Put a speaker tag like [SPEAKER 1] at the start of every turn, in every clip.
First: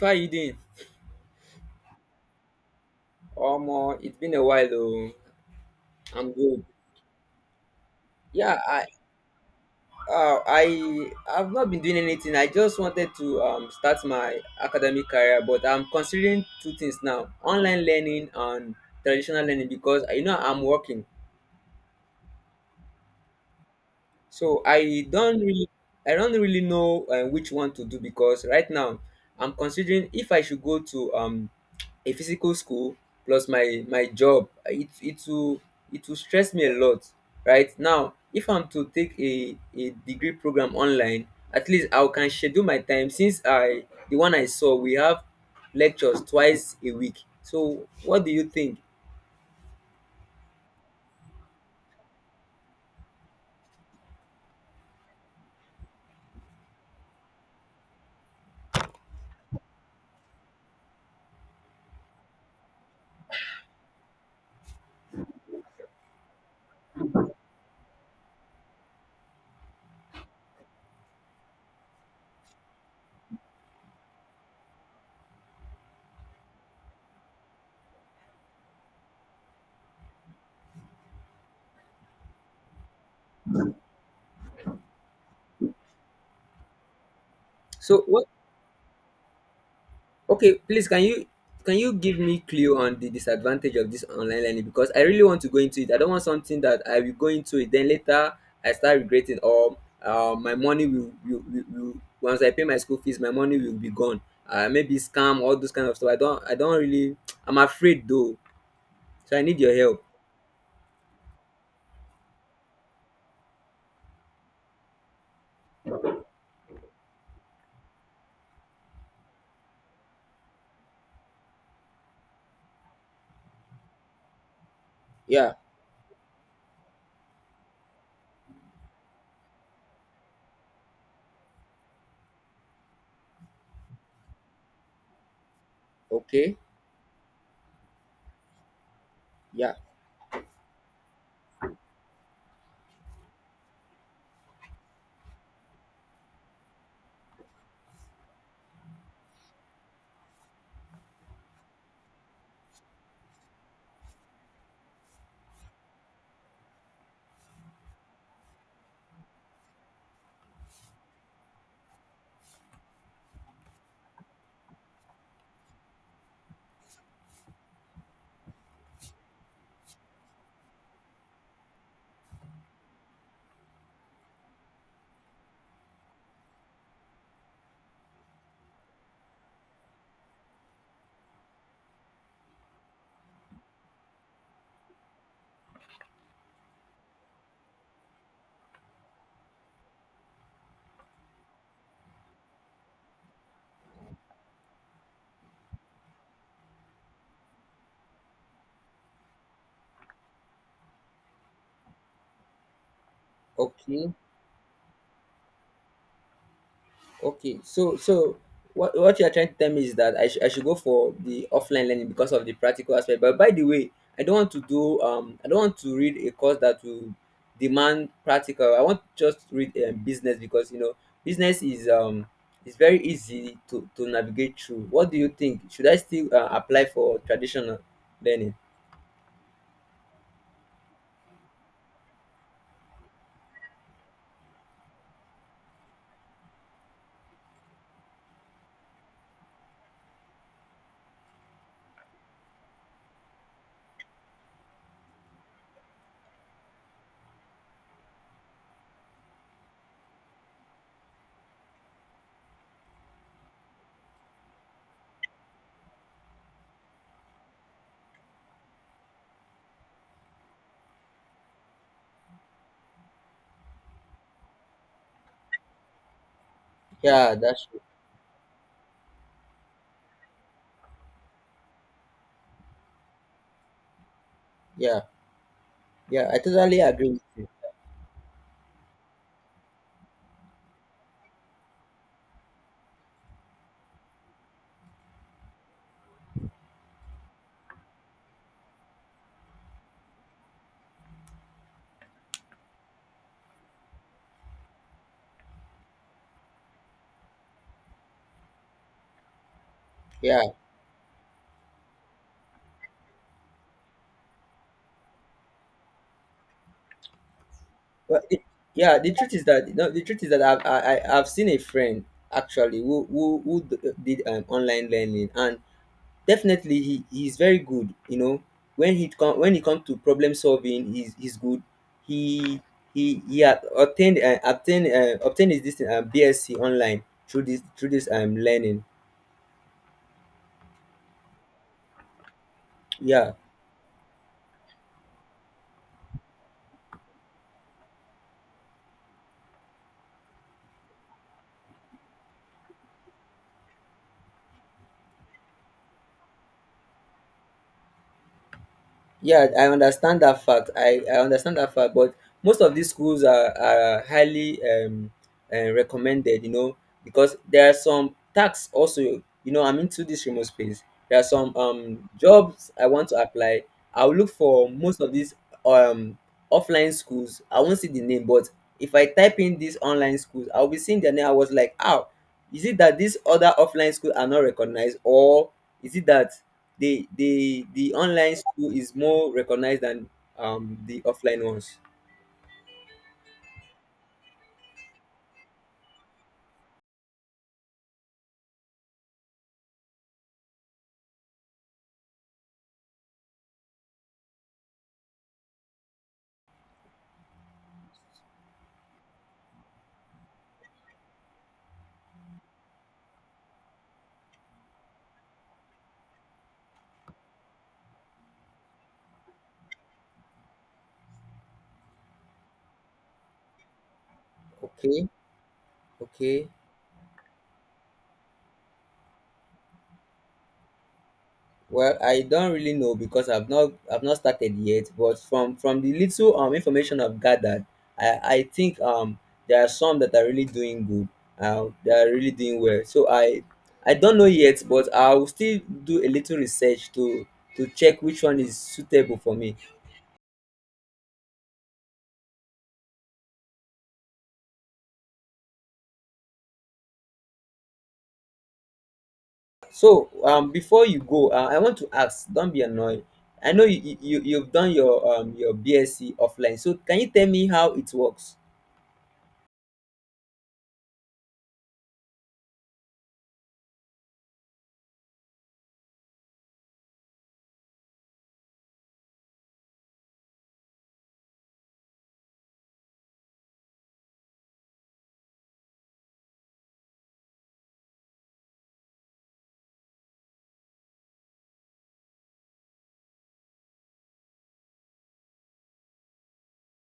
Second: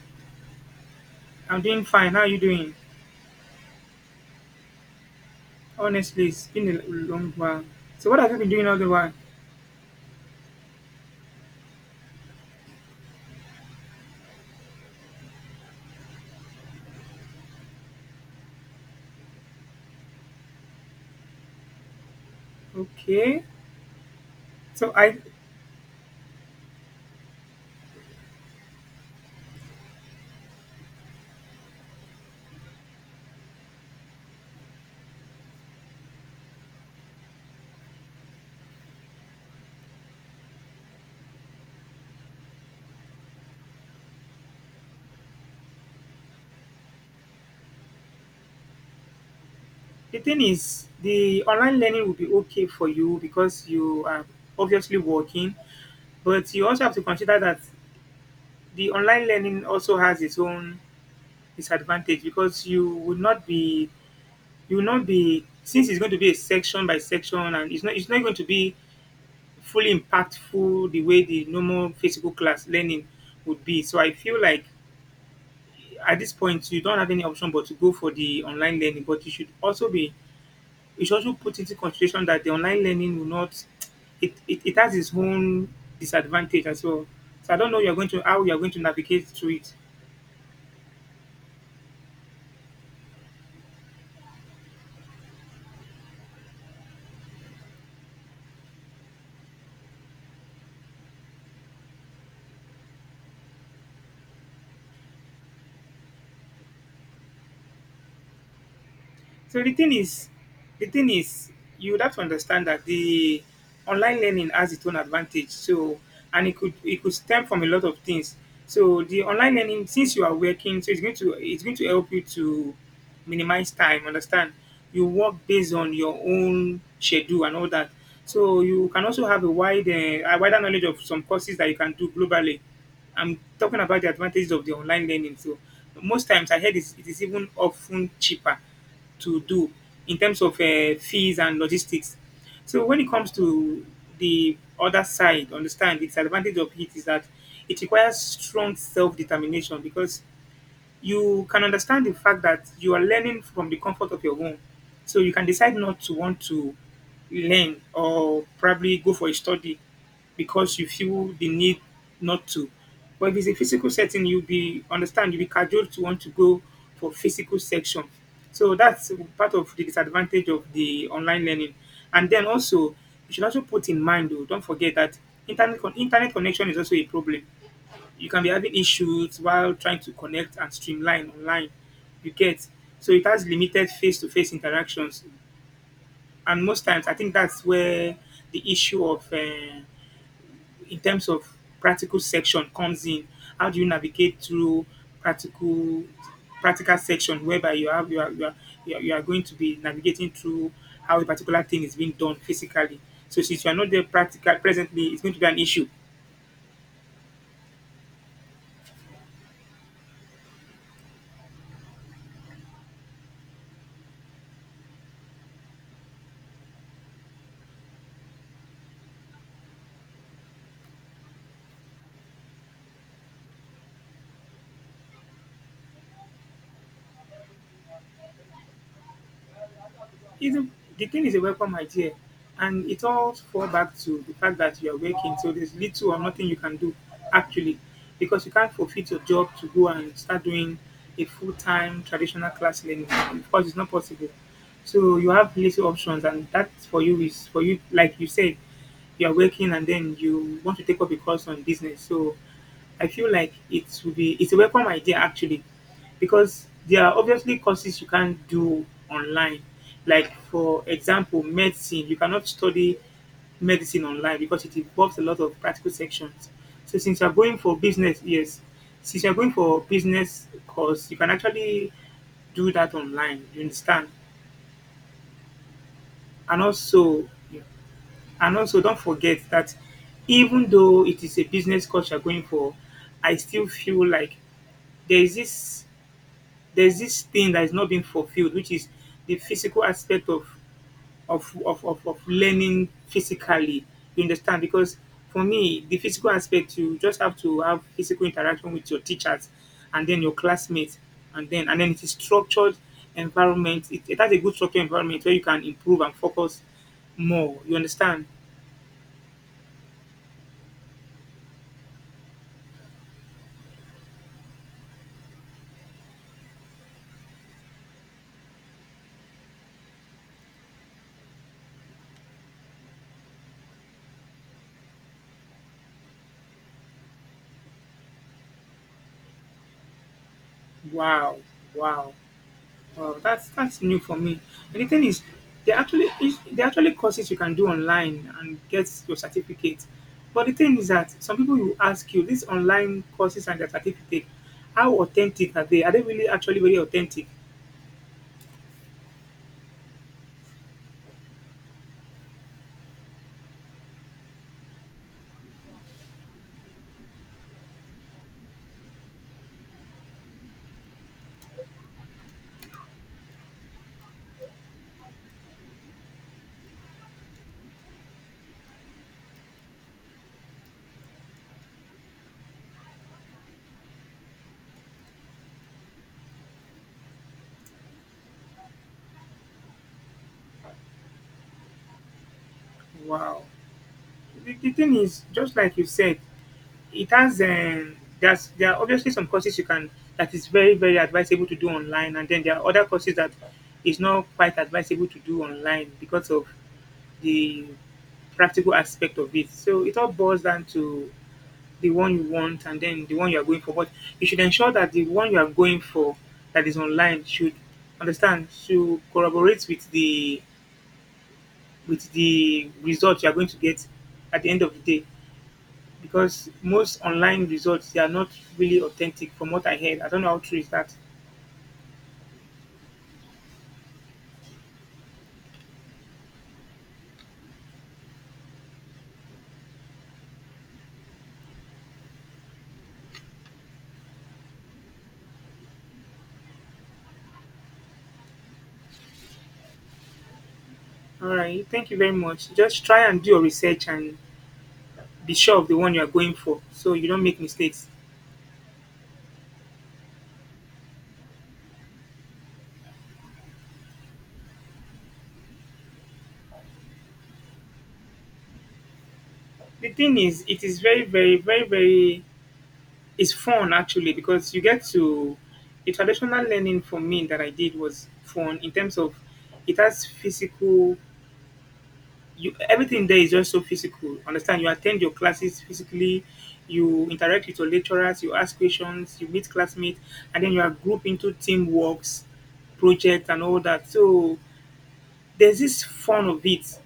[SPEAKER 1] How you doing?
[SPEAKER 2] I'm doing fine. How are you doing?
[SPEAKER 1] Omo, it's been a while though.
[SPEAKER 2] Honestly,
[SPEAKER 1] I'm
[SPEAKER 2] it's
[SPEAKER 1] good.
[SPEAKER 2] been a long while. So what have you been
[SPEAKER 1] Yeah,
[SPEAKER 2] doing all
[SPEAKER 1] I
[SPEAKER 2] the while?
[SPEAKER 1] I've not been doing anything. I just wanted to start my academic career, but I'm considering two things now: online learning and traditional learning because you know I'm working.
[SPEAKER 2] Okay.
[SPEAKER 1] So
[SPEAKER 2] So I
[SPEAKER 1] I don't really know which one to do because right now I'm considering if I should go to a physical school plus my job. It will it will stress me a lot. Right now, if I'm to take a degree program online, at least I can schedule my time since I the one I saw we have lectures twice a week. So what do you think?
[SPEAKER 2] the thing is the online learning will be okay for you because you are obviously working, but you also have to consider that the online learning also has its own disadvantage because you will not be, since it's going to be a section by section, and it's not going to be fully impactful the way the normal physical class learning would be. So I feel like at this point you don't have any option but to go for the online learning, but you should also put into consideration that the online learning will not, it has its own disadvantage as well, so I don't know you're
[SPEAKER 1] So
[SPEAKER 2] going to
[SPEAKER 1] what.
[SPEAKER 2] how you're going to navigate through it.
[SPEAKER 1] Okay, please can you give me clue on the disadvantage of this online learning because I really want to go into it. I don't want something that I will go into it then later I start regretting or my money will, once I pay my school fees my money will be gone. Maybe scam all those kind of stuff. I don't really, I'm afraid though. So I need
[SPEAKER 2] So the
[SPEAKER 1] your
[SPEAKER 2] thing
[SPEAKER 1] help.
[SPEAKER 2] is, the thing is, you would have to understand that the online learning has its own advantage. So, and it could stem from a lot of things. So the online learning, since you are working, so it's going to help you to minimize time. Understand? You work
[SPEAKER 1] Yeah,
[SPEAKER 2] based on your own schedule and all that. So you can also have a wide a wider knowledge of some courses that you can do globally. I'm talking about the advantages of the online learning. So most times
[SPEAKER 1] okay,
[SPEAKER 2] I heard it is even often cheaper to do
[SPEAKER 1] yeah,
[SPEAKER 2] in terms of fees and logistics. So when it comes to the other side, understand, the disadvantage of it is that it requires strong self-determination, because you can understand the fact that you are learning from the comfort of your home. So you can decide not to want to learn, or probably go for a study because you feel the need not to. But if it's a physical setting, you'll be cajoled to want to go for physical section. So that's part of the disadvantage of the online learning. And then also, you should also put in mind, though, don't forget that internet connection is also a problem. You can be having issues while trying to connect and streamline online. You get, so it has limited face-to-face interactions, and most times I think that's where the issue of in terms of practical section comes in. How do you navigate through practical practical section, whereby you are, you are going to be navigating through how a particular thing is being done physically. So since you are not there
[SPEAKER 1] okay.
[SPEAKER 2] practical presently, it's going to be an issue.
[SPEAKER 1] Okay, so so what you are trying to tell me is that I should go for the offline learning because of the practical aspect. But by the way, I don't want to read a course that will demand practical. I want to just read business because you know business is very easy to navigate through. What do you think? Should I still apply for traditional learning?
[SPEAKER 2] Isn't, the thing is, a welcome idea, and it all falls back to the fact that you are working. So there's little or nothing you can do actually, because you can't forfeit your job to go and start doing a full-time traditional class learning. Of course, it's not possible. So you have little options, and that for you is for you, like you said, you are working, and then you want to take up a course on business. So I feel like it would be it's a welcome idea actually, because there are obviously courses you can't do online. Like, for example, medicine, you cannot study medicine online because it involves a lot of practical sections. So since you're
[SPEAKER 1] Yeah,
[SPEAKER 2] going
[SPEAKER 1] that's
[SPEAKER 2] for
[SPEAKER 1] true.
[SPEAKER 2] business, yes, since you're going for business course, you can actually do that online. You understand?
[SPEAKER 1] Yeah, yeah, I
[SPEAKER 2] And
[SPEAKER 1] totally agree with
[SPEAKER 2] also,
[SPEAKER 1] you.
[SPEAKER 2] and also, don't forget that even though it is a business course you're going for, I still feel like there is this there's this thing that is not being fulfilled, which is the physical aspect of of learning physically. You understand? Because for me, the physical aspect, you just have to have physical interaction with your teachers and then your
[SPEAKER 1] Yeah.
[SPEAKER 2] classmates, and then it is structured environment. It has a good structured environment where you can improve and focus more. You
[SPEAKER 1] Well,
[SPEAKER 2] understand?
[SPEAKER 1] it, yeah, the truth is that no, the truth is that I've seen a friend actually did online learning and definitely he's very good. You know, when it comes to problem solving, he's good. He he had obtained obtained his this BSc online through this learning.
[SPEAKER 2] Wow, wow. Well,
[SPEAKER 1] Yeah,
[SPEAKER 2] that's new for me. And the thing is, there actually courses you can do online and get your certificate. But the thing is that some people will ask you these online courses and their certificate, how authentic are they? Are they really actually very authentic?
[SPEAKER 1] yeah, I understand that fact but most of these schools are highly recommended, you know, because there are some tax also, you know, I'm into this remote space. There are some jobs I want to apply. I'll look for most of these um offline schools, I won't see the name. But if I type in these online schools I'll be seeing their name. I was like, oh, is it that these other offline schools are not recognized or is it that the online school is more recognized than the offline ones.
[SPEAKER 2] Wow. The thing is, just like you said, it has, there are obviously some courses you can, that is very very advisable to do online, and then there are other courses that is not quite advisable to do online because of the practical aspect of it. So it all boils down to the one you want and then the one you are going for. But you should ensure that the one you are going for that is online should, understand, to corroborate with the result you are going to get at the end of the day.
[SPEAKER 1] Okay, okay.
[SPEAKER 2] Because most online results, they are not really authentic from what I heard. I don't know how true is that.
[SPEAKER 1] Well, I don't really know because I've not started yet. But from the little information I've gathered, I think there are some that are really doing good. They are really doing well. So I don't know yet, but I will still do a little research to check which one is suitable for me.
[SPEAKER 2] All right, thank you very much. Just try and do your research and be sure of the one you are going for so you don't make mistakes.
[SPEAKER 1] So before you go, I want to ask. Don't be annoyed. I know you've done your BSc offline. So can you tell me how it works?
[SPEAKER 2] The thing is, it is very, very, very, very. It's fun actually, because you get to, the traditional learning for me that I did was fun in terms of it has physical. You, everything there is just so physical. Understand? You attend your classes physically. You interact with your lecturers. You ask questions. You meet classmates, and then you are grouped into teamworks, project, and all that. So there's this fun of it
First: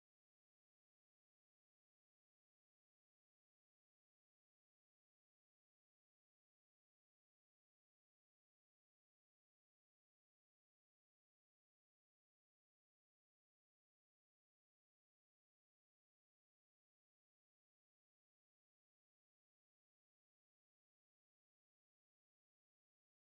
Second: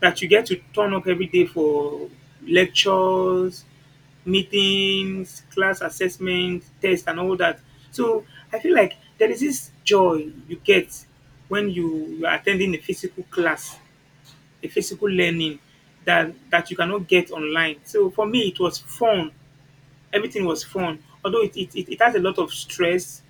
[SPEAKER 2] that you get to turn up every day for lectures, meetings, class assessment, test, and all that. So I feel like there is this joy you get when you are attending a physical class, a physical learning, that that you cannot get online. So for me, it was fun. Everything was fun, although it has a lot of stress.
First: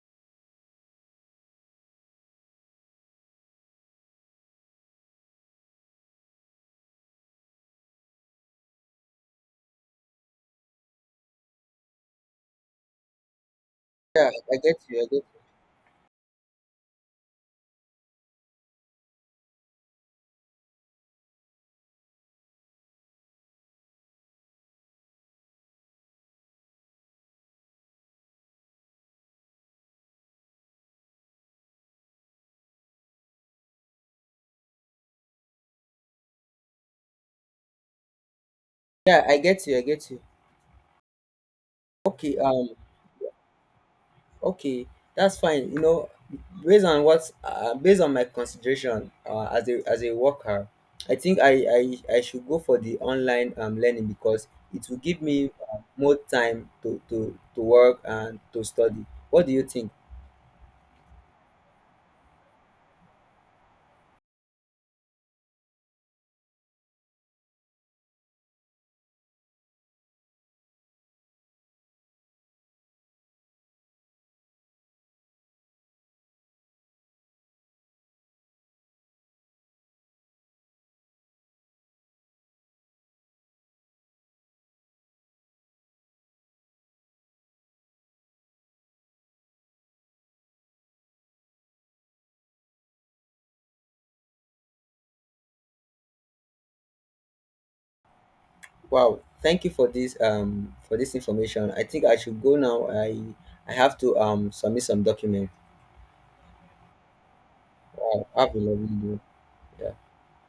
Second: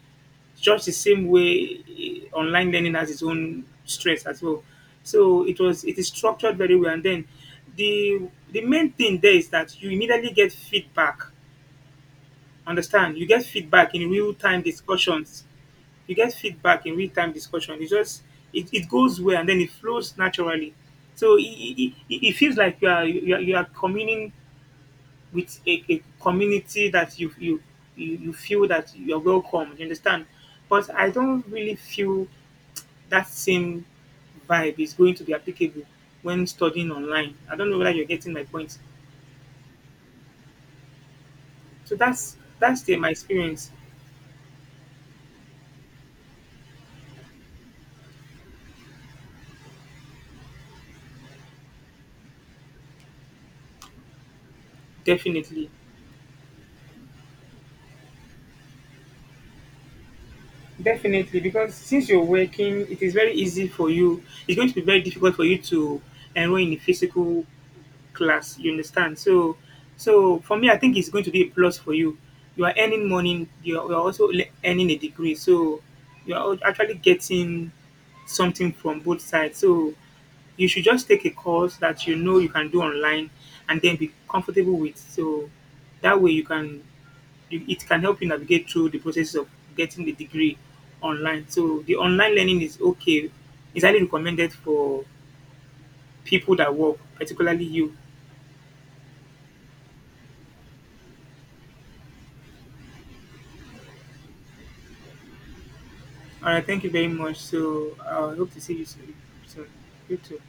[SPEAKER 2] Just the same way, eh, online learning has its own stress as well. So it is structured very well, and then the the main thing there is that you immediately get feedback. Understand. You get feedback in
[SPEAKER 1] Yeah,
[SPEAKER 2] real
[SPEAKER 1] I
[SPEAKER 2] time
[SPEAKER 1] get you. I get
[SPEAKER 2] discussions. You get feedback in real time discussion. It's just it goes well and then it flows naturally. So it feels like you are communing with a community that you feel that you're welcome. You understand? But I don't really feel that same vibe is going to be applicable when studying online. I don't know whether you're getting my point.
[SPEAKER 1] yeah, I get you. I get you.
[SPEAKER 2] So
[SPEAKER 1] Okay.
[SPEAKER 2] that's the, my experience.
[SPEAKER 1] Okay. That's fine. You know, based on my consideration, as a worker, I think I should go for the online learning because it will give me
[SPEAKER 2] Definitely.
[SPEAKER 1] more time to work and to study. What do you think?
[SPEAKER 2] Definitely, because since you're working, it is very easy for you. It's going to be very difficult for you to enroll in a physical class. You understand? So, so for me, I think it's going to be a plus for you. You are earning money. You are, earning a degree. So, actually getting something from both sides. So, you should just take a course that you know you can do online, and then be comfortable with. So, that way you can, it can help you navigate through the process of getting the degree online. So the online learning is okay. It's highly recommended for people that work, particularly you.
[SPEAKER 1] Wow, thank you for this information. I think I should go now. I have to submit some document.
[SPEAKER 2] All right, thank you very much. So
[SPEAKER 1] Wow,
[SPEAKER 2] I
[SPEAKER 1] have
[SPEAKER 2] hope
[SPEAKER 1] a
[SPEAKER 2] to see you
[SPEAKER 1] lovely
[SPEAKER 2] soon.
[SPEAKER 1] day.
[SPEAKER 2] Soon.
[SPEAKER 1] Yeah.
[SPEAKER 2] You too.